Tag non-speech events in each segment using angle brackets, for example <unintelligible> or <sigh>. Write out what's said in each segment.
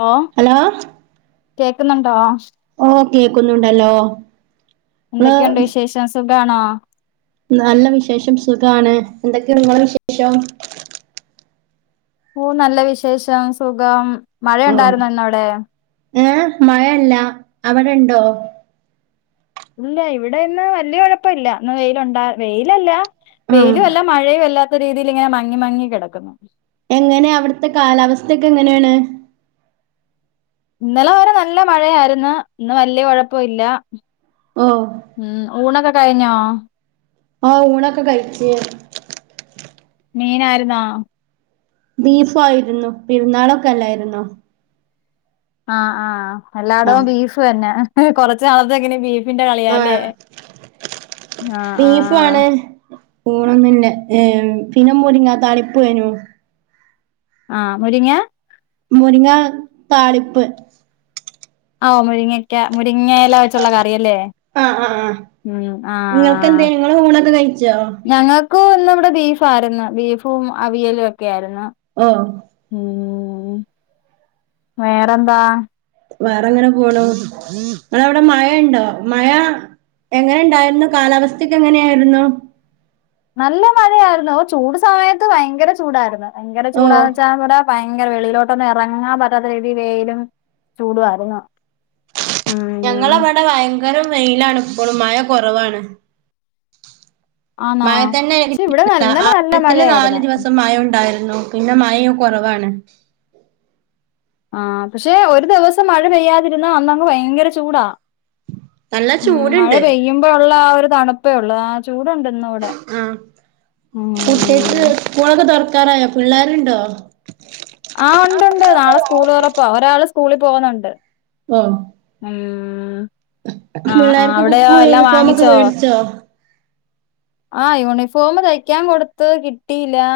Hello കേക്ക്ന്നുണ്ടോ ഓ കേക്കുന്നുണ്ടല്ലോ. എന്തൊക്കെ ഉണ്ട് ങ്ങള് വിശേഷം സുഖാണോ നല്ല വിശേഷം സുഖാണ് എന്തേക്കെ ഉണ്ട് ഇങ്ങളെ വിശേഷം ഓ നല്ല വിശേഷം സുഖം മഴ ഓ ഇണ്ടാർന്നോ ഇന്ന് അവ്ടെ. ഏ മഴല്ല അവടണ്ടോ ഇല്ല ഇവടെ ഇന്ന് വല്ല്യ കോഴപ്പ ഇല്ല ഇന്ന് വെയിലുണ്ടാ വെയിലല്ല ആ വെയിലു അല്ല മഴയു അല്ലാത്ത രീതിയില് ഇങ്ങനെ മങ്ങി മങ്ങി കെടക്കുന്നു. എങ്ങനെ അവട്ത്തെ കാലാവസ്ഥക്കെ എങ്ങനെണ് ഇന്നലെ വരെ നല്ല മഴയായിരുന്നു ഇന്ന് വല്ല്യ കൊഴപ്പ ഇല്ല. ഓ ഉം ഊണൊക്ക കഴിഞ്ഞോ ആ ഊണൊക്ക കഴിച് മീനായിര്ന്നോ ബീഫ ആയിരുന്നു പെരുന്നാളൊക്ക അല്ലായിര്ന്നോ ആ ആ ആ എല്ലാടോം ബീഫ് തന്നെ കൊറച് നാളത്തേക്ക് ഇനി ബീ ഫിന്റെ ആ കളിയാലേ ആ ആ ഊണൊന്നില്ല ഏ പിന്നെ മുരിങ്ങാ താളിപ്പെനു ആ മുരിങ്ങ മുരിങ്ങ താളിപ്പ് അ ഓ മുരിങ്ങക്ക മുരിങ്ങ എല വെച്ചുള്ള കറിയല്ലേ ആ ആ ആ ഉം ആ നിങ്ങൾക്കെന്തേ നിങ്ങള് ഊണൊക്കെ കഴിച്ചോ ഞങ്ങ ക്കു ഇന്ന് ഇവടെ ബീഫാ ആരുന്നു ബീഫും അവിയലും ഒക്കെ ആയിരുന്നു ഓ ഉം വേറെന്താ വേറെ അങ്ങനെ പോണു ഇങ്ങളെ അവ്ടെ മഴ ഇണ്ടോ മഴ എങ്ങനെ ഇണ്ടായിരുന്നു കാലാവസ്ഥക്കെ എങ്ങനെ ആയിരുന്നു നല്ല മയയായിരുന്നു ഓ ചൂട് സമയത്ത് ഭയങ്കര ചൂടായിരുന്നു ഭയങ്കര ഓ ചൂടാന്ന് വെച്ചാ ഇവട ഭയങ്കര വെളിഴിലോട്ടൊന്നും എറങ്ങാം പറ്റാത്ത രീതീ വെയിലും ചൂടുവാർന്നു ഞങ്ങളെവടെ ഭയങ്കരം വെയിലാണ് ഇപ്പളും മഴ കൊറവാണ് ആന്നോ മഴ തന്നെ പക്ഷെ ഇവിടെ എനിക്ക് ഇന്നലെ നല്ല ആദ്യത്തില് നാല് മഴയായിരുന്നു ദിവസം മഴ ഉണ്ടായിരുന്നു പിന്നെ മയേം കൊറവാണ് ആഹ് പക്ഷെ ഒരു ദിവസം മഴ പെയ്യാതിരുന്നാ അന്നങ്ങ് ഭയങ്കര ചൂടാ നല്ല ഉം മഴ ചൂടുണ്ട് പെയ്യുമ്പോ ഒള്ള ആ ഒരു തണുപ്പേ ഒള്ളൂ ആഹ് ചൂടൊണ്ട് ഇന്നിവിടെ ആഹ് ഉം കുട്ട്യേക്ക് സ്കൂളൊക്കെ തൊറക്കാറായോ പിള്ളേരുണ്ടോ ആഹ് ഒണ്ട് ഒണ്ട് നാളെ സ്കൂള് തൊറപ്പാ ഒരാള് സ്കൂളി പോന്നൊണ്ട് ഓ ഉം ആഹ് ആഹ് പിള്ളേർക്ക് അവിടെയോ ബുക്കും എല്ലാം യൂണിഫോമൊക്കെ വാങ്ങിച്ചോ <unintelligible> ആഹ് യൂണിഫോമ് തയ്ക്കാൻ കൊടുത്ത് കിട്ടിയില്ലാ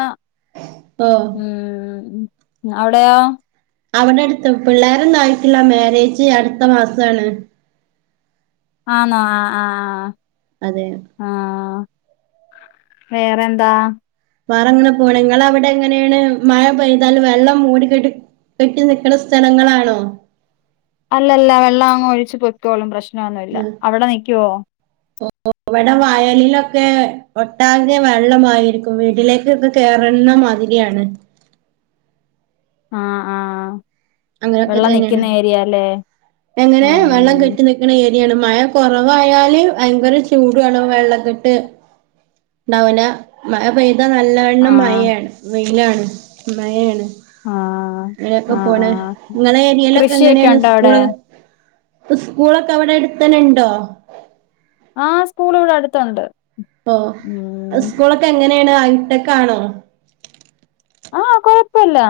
ആഹ് ഉം അവിടെയോ അവിടെ അടുത്ത് പിള്ളേരൊന്നും ആയിട്ടില്ലാ മാരേജ് അടുത്ത മാസാണ് ആന്നാ ആഹ് ആഹ് അതെയോ ആഹ് വേറെന്താ? വേറെങ്ങനെ പോണ് ഇങ്ങളവിടെ എങ്ങനെയാണ് മഴ പെയ്താല് വെള്ളം മൂടിക്കെട്ടി കെട്ടി നിക്കണ സ്ഥലങ്ങളാണോ? അല്ലല്ല വെള്ളം അങ്ങ് ഒഴിച്ച് പൊയ്ക്കോളും പ്രശ്നവൊന്നും ഇല്ല അവിടെ നിക്കുവോ <unintelligible> ഇവിടെ വയലിലൊക്കെ ഒട്ടാകെ വെള്ളമായിരിക്കും വീട്ടിലേക്കൊക്കെ കേറന്ന മാതിരിയാണ് ആഹ് ആഹ് അങ്ങനെയൊക്കെ തന്നെയാണ് എങ്ങനെ വെള്ളം ഉം കെട്ടിനിക്ക് ക്കണ ഏരിയാണ് മഴ കൊറവായാല് ഭയങ്കര ചൂടുവാണ് വെള്ളക്കെട്ട് ഇണ്ടാവൂല്ലാ മഴ പെയ്താ ആ നല്ലവണ്ണം മയയാണ് വെയിലാണ് മയെയാണ് ആ അങ്ങനൊക്കെ ആ ആ പോണ് ഇങ്ങളെ ഏരിയേലൊക്കെ കൃഷിയൊക്കെ എങ്ങനെയാണ് ഉണ്ടോ അവിടെ സ്കൂള് ഉസ്കൂളൊക്കെ അവിടെ അടുത്തന്നെ ഉണ്ടോ ആഹ് സ്കൂളിവിടെ അടുത്തൊണ്ട് ആഹ് ഇസ്കൂളൊക്കെ എങ്ങനെയാണ് ഹൈട്ടെക്കാണോ ആഹ് കൊഴപ്പയില്ലാ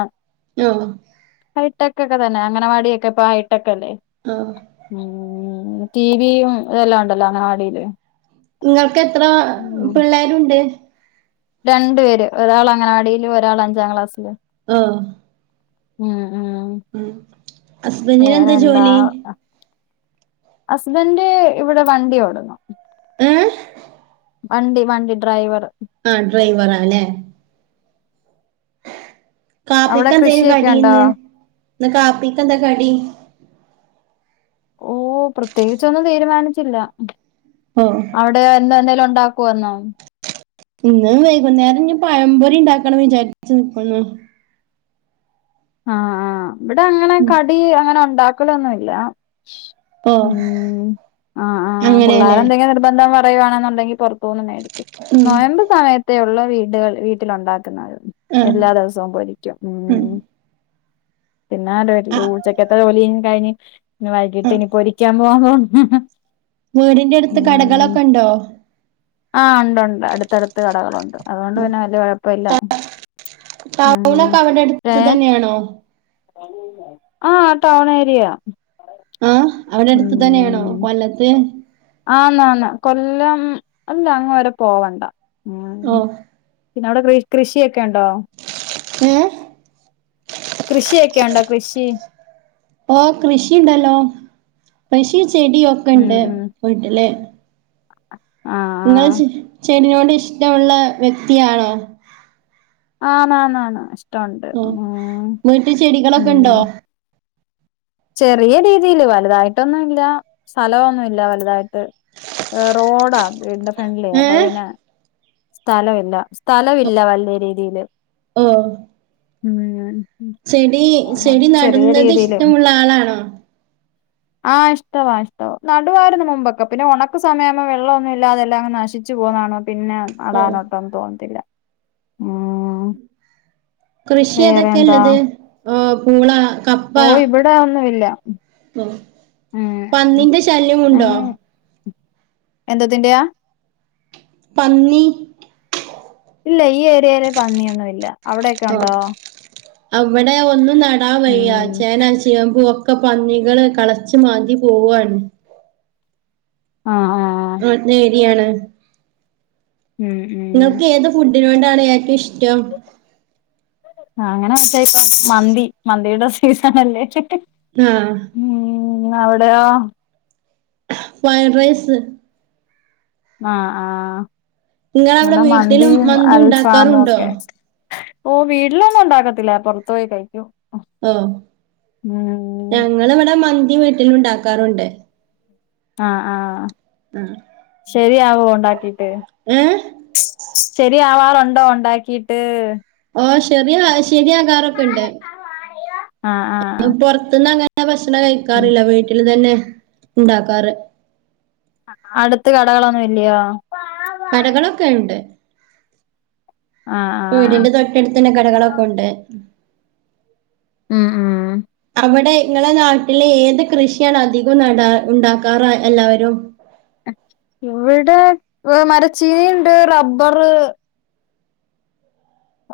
ആഹ് ഹൈട്ടെക്കെക്കെ തന്നെ അംഗനവാടിയൊക്കെ ഇപ്പൊ ഹൈട്ടെക്കല്ലേ. ആഹ്. ഉം ടീവീയും ഇതെല്ലാം ഒണ്ടല്ലോ അഗനവാടീല്. ഇങ്ങക്കെത്ര പിള്ളേരുണ്ട്. രണ്ട് പേര് ഒരാൾ അങ്ങനവാടീലും, ഒരാള് അഞ്ചാം ക്ലാസ്സിലും. ആഹ്. ഉം ഉം ഹസ്ബൻഡിന് എന്താ വേറെന്താ. ജോലി ഹസ്ബന്റ് ഇവിടെ വണ്ടിയോടുന്നു. ഏഹ്. വണ്ടി വണ്ടി ഡ്രൈവറ്. ആഹ് ഡ്രൈവറാല്ലേ. അവിടെ കാപ്പിക്കെന്തേനു കൃഷിയൊക്കെ ഉണ്ടോ കടീന്ന് ഇന്ന് കാപ്പിക്കെന്താ കടി? ഓഹ് പ്രത്യേകിച്ചൊന്നും തീരുമാനിച്ചില്ലാ. ആഹ് അവിടെ എന്നും എന്തേലും ഉണ്ടാക്കോ എന്നും. ഇന്ന് വൈകുന്നേരം ഇഞ്ഞ് പഴംപൊരി ഇണ്ടാക്കണം വിചാരിച്ച് നിക്കുന്നു. ആഹ് ആഹ്. ഇവ്ടെ അങ്ങനെ കടി അങ്ങനെ ഉണ്ടാക്കലൊന്നൂല്ലാ. ഓ ഉം ആഹ്. ആഹ് അങ്ങനെയല്ലേ പിള്ളേരെന്തെങ്കി നിർബന്ധം പറ പറയുവാണെന്നുണ്ടെങ്കി പൊറത്തൂന്ന് മേടിക്കും. ഉം നൊയമ്പ് സമയത്തെ ഒള്ളൂ വീടുകൾ വീട്ടിലുണ്ടാക്കുന്നത്. ആഹ് എല്ലാ ദിവസവും പൊരിക്കും ഉം. ഇന്നാലും എടി ആഹ് ഊച്ചക്കത്തെ ജോലി കഴിഞ് വൈകിട്ട് ആഹ് ഇനിപ്പൊരിക്കാൻ പോവാൻ പോവുന്നു. വീടിന്റെടുത്ത് കടകളൊക്കണ്ടോ. ആഹ് ഒണ്ടൊണ്ട് അടുത്തടുത്ത് കടകളുണ്ട്. അതുകൊണ്ട് പിന്നെ വല്ല്യെ കൊഴപ്പൊല്ലാ. ടൗണൊക്കെ അവിടെ അട്ത്ത് ഏഹ് തന്നെ ആണോ. ആഹ് ടൗണേര്യ. ആഹ് അവിടെ അടുത്ത് തന്നേണോ കൊല്ലത്ത്. ആന്നാന്ന് കൊല്ലം അല്ല അങ്ങ് വരെ പോവണ്ട. ഓഹ് പിന്നെ അവിടെ കൃഷിയൊക്കെ ഇണ്ടോ. ഏഹ്. കൃഷിയൊക്കെ ഉണ്ടോ കൃഷി. ആഹ് കൃഷി ഇണ്ടല്ലോ കൃഷി ചെടി ഉം ഒക്കെണ്ട്‌ ഉം വീട്ടില്. ഇങ്ങൾ ആഹ് ചെ ചെടിനോട് ഇഷ്ടവുള്ള വെക്തിയാണോ. ആണാണാണ്. വീട്ടി ചെടികളൊക്കെ ഉം ഇണ്ടോ. ചെറിയ രീതീല്. വലുതായിട്ടൊന്നുല്ലാ സ്ഥലവൊന്നൂല്ലാ വലുതായിട്ട്. ഹ് റോഡാ വീടിന്റെ ഫ്രണ്ടിലെ അപ്പൊ ഏഹ് പിന്നെ. സ്ഥലവില്ല സ്ഥലവില്ലാ വല്ല്യേരീതീല്. അയ്യൊ. ഉം. ചെടി ചെടി ചെറിയ നടുന്നത് രീതിയില് ഇഷ്ടുള്ള ആളാണോ. ആഹ് ഇഷ്ടവാ ഇഷ്ടവാ നടുവാരന്ന് മുമ്പൊക്കെ. പിന്നെ ഒണക്ക് സമയാവുമ്പൊ വെള്ളം ഒന്നുല്ലാതെ എല്ലാ അങ്ങ് നാശി ച്ച് പോണാണും. പിന്നെ ഓഹ് നടാനോട്ടൊന്നും തോന്നത്തില്ല ഉം. കൃഷി ഏതൊക്കെ വേറെന്താ ഇല്ലത് ഹ് പൂള. പോയി. ഇബടെ അഹൊന്നും ഇല്ലാ. ഓഹ് പന്നിന്റെ ശല്യമുണ്ടോ. എന്തത്തിന്റെ. പന്നി. ഇല്ല ഈ ഏര്യേല് പന്നിയൊന്നും ഇല്ല. ഓഹ് അവിടെ ഒന്നും നടാ ഉം വയ്യാ. ചേന ചേമ്പ് ഒക്കെ പന്നികള് കളച്ച് മാന്തി പോവാണ്. ആഹ്. <unintelligible> ൻ ഏര്യാണ്. ഉം ഉം ഇങ്ങൾക്ക് ഏത് ഫുഡിനോടാണ് ഏറ്റവും ഇഷ്ടം. അങ്ങനെ വെച്ചാ ഇപ്പ മന്തി മന്തീടെ സീസണെല്ലേ. ഞാഹ് ഉം ഔടെയോ ഹ ഫൈഡ്രയ്സ്. ആ ആഹ് നിങ്ങളവിടെ ഇവടെ വീട്ടിലും മന്തിം മന്തി അൽഫാമും ഉണ്ടാക്കാറുണ്ടോ ഒക്കെ ഓഹ് വീട്ടിലൊന്നും ഒണ്ടാക്കത്തില്ല പൊർത്തു പോയി കഴിക്കും. ഓ ഉം ഞങ്ങള് വടെ മന്തി വീട്ടിലുണ്ടാക്കാറുണ്ട്. ആ ആഹ് ആ ശെരിയാവോ ഒണ്ടാക്കീട്ട്? ഏ ശെരിയാവാറൊണ്ടോ ഒണ്ടാക്കീട്ട്? ഓഹ് ശെറിയാ ശെരിയാകാറൊക്കെണ്ട്. അയ്യോ. പൊർത്ത്ന്ന അങ്ങനെ ഭക്ഷണം ഉം കഴിക്കാറില്ല വീട്ടിൽ തന്നെ ഉണ്ടാക്കാറ്. അടുത്ത് കടകളൊന്നും ഇല്ലിയോ? കടകളൊക്കെണ്ട്. ആ അ വീടിന്റെ തൊട്ടടുത്തന്നെ കടകളൊക്കെ ഒണ്ട്. ഉം ഉം. അവടെ ഇങ്ങളെ നാട്ടില് ഏത് കൃഷിയാണ് അധികം നടാ ഉണ്ടാക്കാറ് എല്ലാവരും? ഇവടെ മരച്ചീനിയിണ്ട് റബ്ബറ്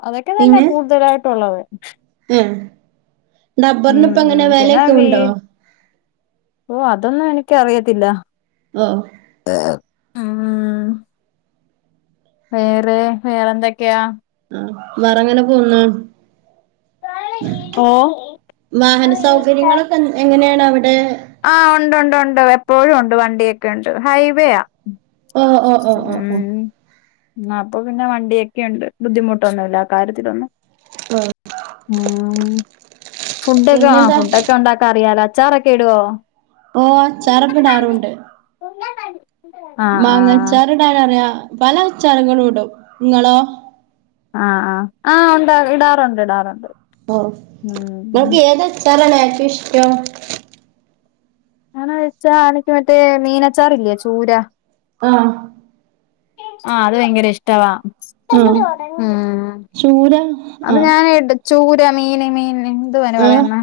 അതൊക്കെ തന്നെ കൂടുതലായിട്ടൊള്ളത്. ഉം, ഉം ഡബ്ബർന്പ്പ ഉം എങ്ങനെ പിന്നെ വെലയൊക്കെ വീ ഉണ്ടോ? ഓ അതൊന്നും എനിക്കറിയത്തില്ല. ഓ <unintelligible> ഉം വേറെ വേറെന്തൊക്കെയാ? ആഹ് വേറെങ്ങനെ പോവ്ന്ന്? ഓ വാഹന സൗകര്യങ്ങളൊക്കെ എങ് എങ്ങനേണവടെ? ആഹ് ഒണ്ട് ഒണ്ട് ഒണ്ട് എപ്പോഴും ഒണ്ട് വണ്ടിയൊക്കെ ഒണ്ട് ഹൈവേആ. ഓ ഓ ഓ ഓ ഓ ആ അപ്പൊ പിന്നെ വണ്ടിയൊക്കെയൊണ്ട് ബുദ്ധിമുട്ടൊന്നുല്ല ആ കാര്യത്തിലൊന്നും. ആ ഉം ഫുഡൊക്കെ ആ ഫുഡൊക്കെ ഒണ്ടാക്കാ അറിയാലോ അച്ചാറൊക്കെ ഇടുവോ? ഓഹ് അച്ചാറൊക്കെ ഇടാറുണ്ട്. <unintelligible> <unintelligible> ആഹ് ആഹ് മാങ്ങച്ചാറിടാനറിയാ പല അച്ചാറുകളും ഇടും ഇങ്ങളോ? ആ ആ ആഹ് ഒണ്ട് ഇടാറൊണ്ട് ഇടാറൊണ്ട്. ഓഹ് ഇങ്ങക്ക് ഏതച്ചാറാണ് ഏറ്റവും ഇഷ്ടം? അങ്ങനെ ചോയ്ച്ചാ എനക്ക് മറ്റേ മീനച്ചാറില്ലേ ചൂരാ. ആഹ്. ആഹ് അത് ഭയങ്കര ഇഷ് ട്ടവാ ആഹ് ഉം ചൂര അത് ആഹ് ഞാൻ എടു ചൂര മീന് മീൻന് എന്തുവാ അയ്ന് ഏഹ് പറയുന്നെ?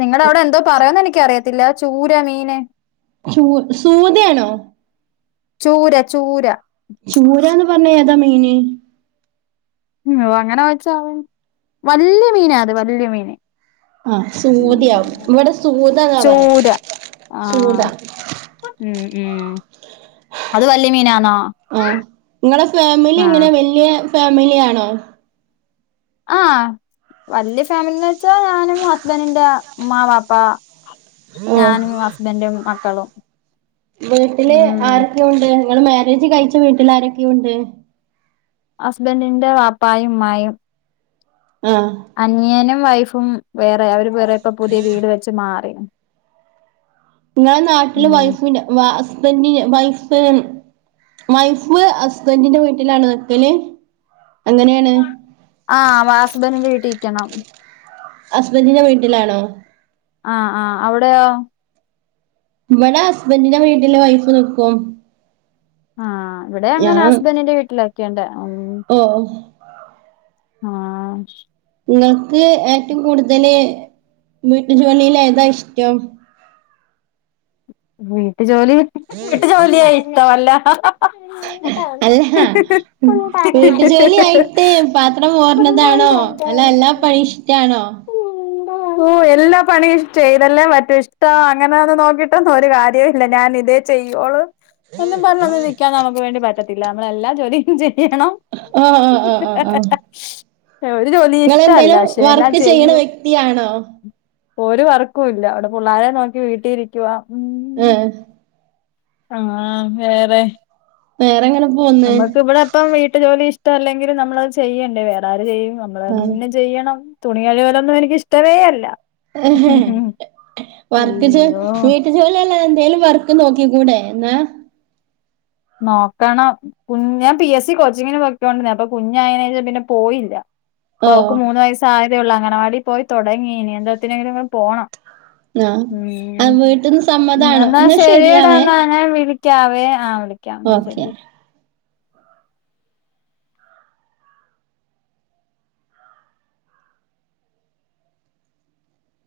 നിങ്ങടവടെ എന്തോ പറയോന്ന് എനിക്കറിയത്തില്ല ചൂര മീന് ചൂ സൂതയാണോ? ചൂര ചൂര. ചൂരാന്ന് പർഞ്ഞ ഏതാ മീന്? ഉം അങ്ങനെ വെച്ചാ വല്ല്യ മീനാ അത് വല്ല്യ മീന്. ആഹ് സൂദ്യാവും ഉം ഇവടെ സൂത എന്നാ പറയാ ചൂര സൂത. ആഹ് ഉം ഉം അത് വല്ല്യ മീനാണോ? ആഹ് നിങ്ങളെ ഫാമിലി എങ്ങനെ വല്ല്യേ ഫാമിലിയാണോ ആഹ് വല്ല്യ ഫാമിലിന്ന് വെച്ചാ ഞാനും ഹസ്ബന്റിന്റെ ഇമ്മാ വാപ്പ ഓ ഞാനും ഹസ്ബൻഡു മക്കളും വീട്ട്ല് ഉം ആരൊക്കെ ഉണ്ട് നിങ്ങള് മേരേജ് കഴിച്ച വീട്ടിൽ ആരൊക്കെ യുണ്ട് ഹസ്ബന്റിന്റെ വാപ്പായും ഇമ്മായും ആഹ് അനിയനും വൈഫും വേറെ അവര് വേറെ ഇപ്പൊ പുതിയ വീട് വെച്ച് മാറി ക്ണ് നിങ്ങളെ നാട്ടില് വൈഫിൻ വ ഹസ്ബന്റിന് വൈഫ് വൈഫ് ഹസ്ബന്റിന്റെ വീട്ടിലാണോ ക്കല് എങ്ങനെണ് ആഹ് വ ഹസ്ബന്റിന്റെ വീട്ടി ക്കണം ഹസ്ബന്റിന്റെ വീട്ടിലാണോ ആഹ് ആഹ് അവിടെയോ ഇവടെ ഹസ്ബന്റിന്റെ വീട്ടില് വൈഫ് നിക്കും ആഹ് ഇവിടെ അങ്ങനാ ഹസ്ബന്റിന്റെ വീട്ടിലാ നിക്കേണ്ട് ഓഹ് ആഹ് ഇങ്ങക്ക് ഏറ്റവും കൂട്തല് വീട്ടു ജോലീൽ ഏതാ ഇഷ്ടം വീട്ട് ജോലി വീട്ടു ജോലിയേ ഇഷ്ടവല്ല ഉം വീട്ടു ജോലി ആയിട്ട് പാത്രം മോർണതാണോ അല്ല എല്ലാം പണി ഇഷ്ടാണോ ഓഹ് എല്ലാ പണിയുംചെയ്തല്ലേ പറ്റൂ ഇഷ്ടാ അങ്ങനെന്ന് നോക്കി ഒരു കാര്യയും ഇല്ല ഞാൻ ഇതേ ചെയ്യോളൂ എന്നും പറഞ്ഞൊന്ന് നിക്കാൻ നമുക്ക് വേണ്ടി പ പറ്റത്തില്ല നമ്മള് എല്ലാ ജോലിം ചെയ്യണം ആഹ് ആഹ് ആഹ് ആഹ് ആഹ് ഒരു ജോലിയും ഇഷ്ടല്ല പക്ഷെ എല്ലാം വർക്ക് ചെയ്യണ ചെയ്യും വ്യക്തിയാണോ ഒരു വർക്കും ഇല്ല ഇവടെ പുള്ളാരെ നോക്കി വീട്ടി ഇരിക്കുവാ ഉം ഏഹ് ആഹ് വേറെ വേറെങ്ങനെ പോന്ന് നമ്മക്ക് ഇവിടെ ഇപ്പം വീട്ടു ജോലി ഇഷ്ട വല്ലെങ്കിലും നമ്മളത് ചെയ്യണ്ടേ വേറെ ആര് ചെയ്യും നമ്മളന്നെ ചെയ്യണം തുണി കഴുകലൊന്നും എനിക്കിഷ്ടവേ അല്ല <unintelligible> വർക്ക് ജ് അയ്യോ വിട്ടു ജോലിഎല്ലാന്തേ എന്തേലുംവർക്ക് നോക്കി കൂടെ ന്നാ നോക്കണം കുഞ ഞാ പി എസ് സി കോച്ചിങ്ങിന് പൊക്കോണ്ടിരുന്ന അപ്പൊ കുഞ്ഞായേനേഷം പിന്നെ പോയില്ല ഇപ്പൊ അവക്ക് ഓഹ് മൂന്ന് വയസ്സ് ആയതേ ഒള്ളൂ അംഗനവാടി പോയി തൊടങ്ങി ഇനി എന്തോത്തിനെങ്കിലും പോണം ആഹ് ഉം ആഹ് വീട്ടിന്ന് സമ്മതാണോ എന്നാ ശരിയടാ ശരിയാവേ ന്നാഞാവിളി ക്കാവേ ആഹ് വിളിക്കാ ഓക്കെ ന്നാശരി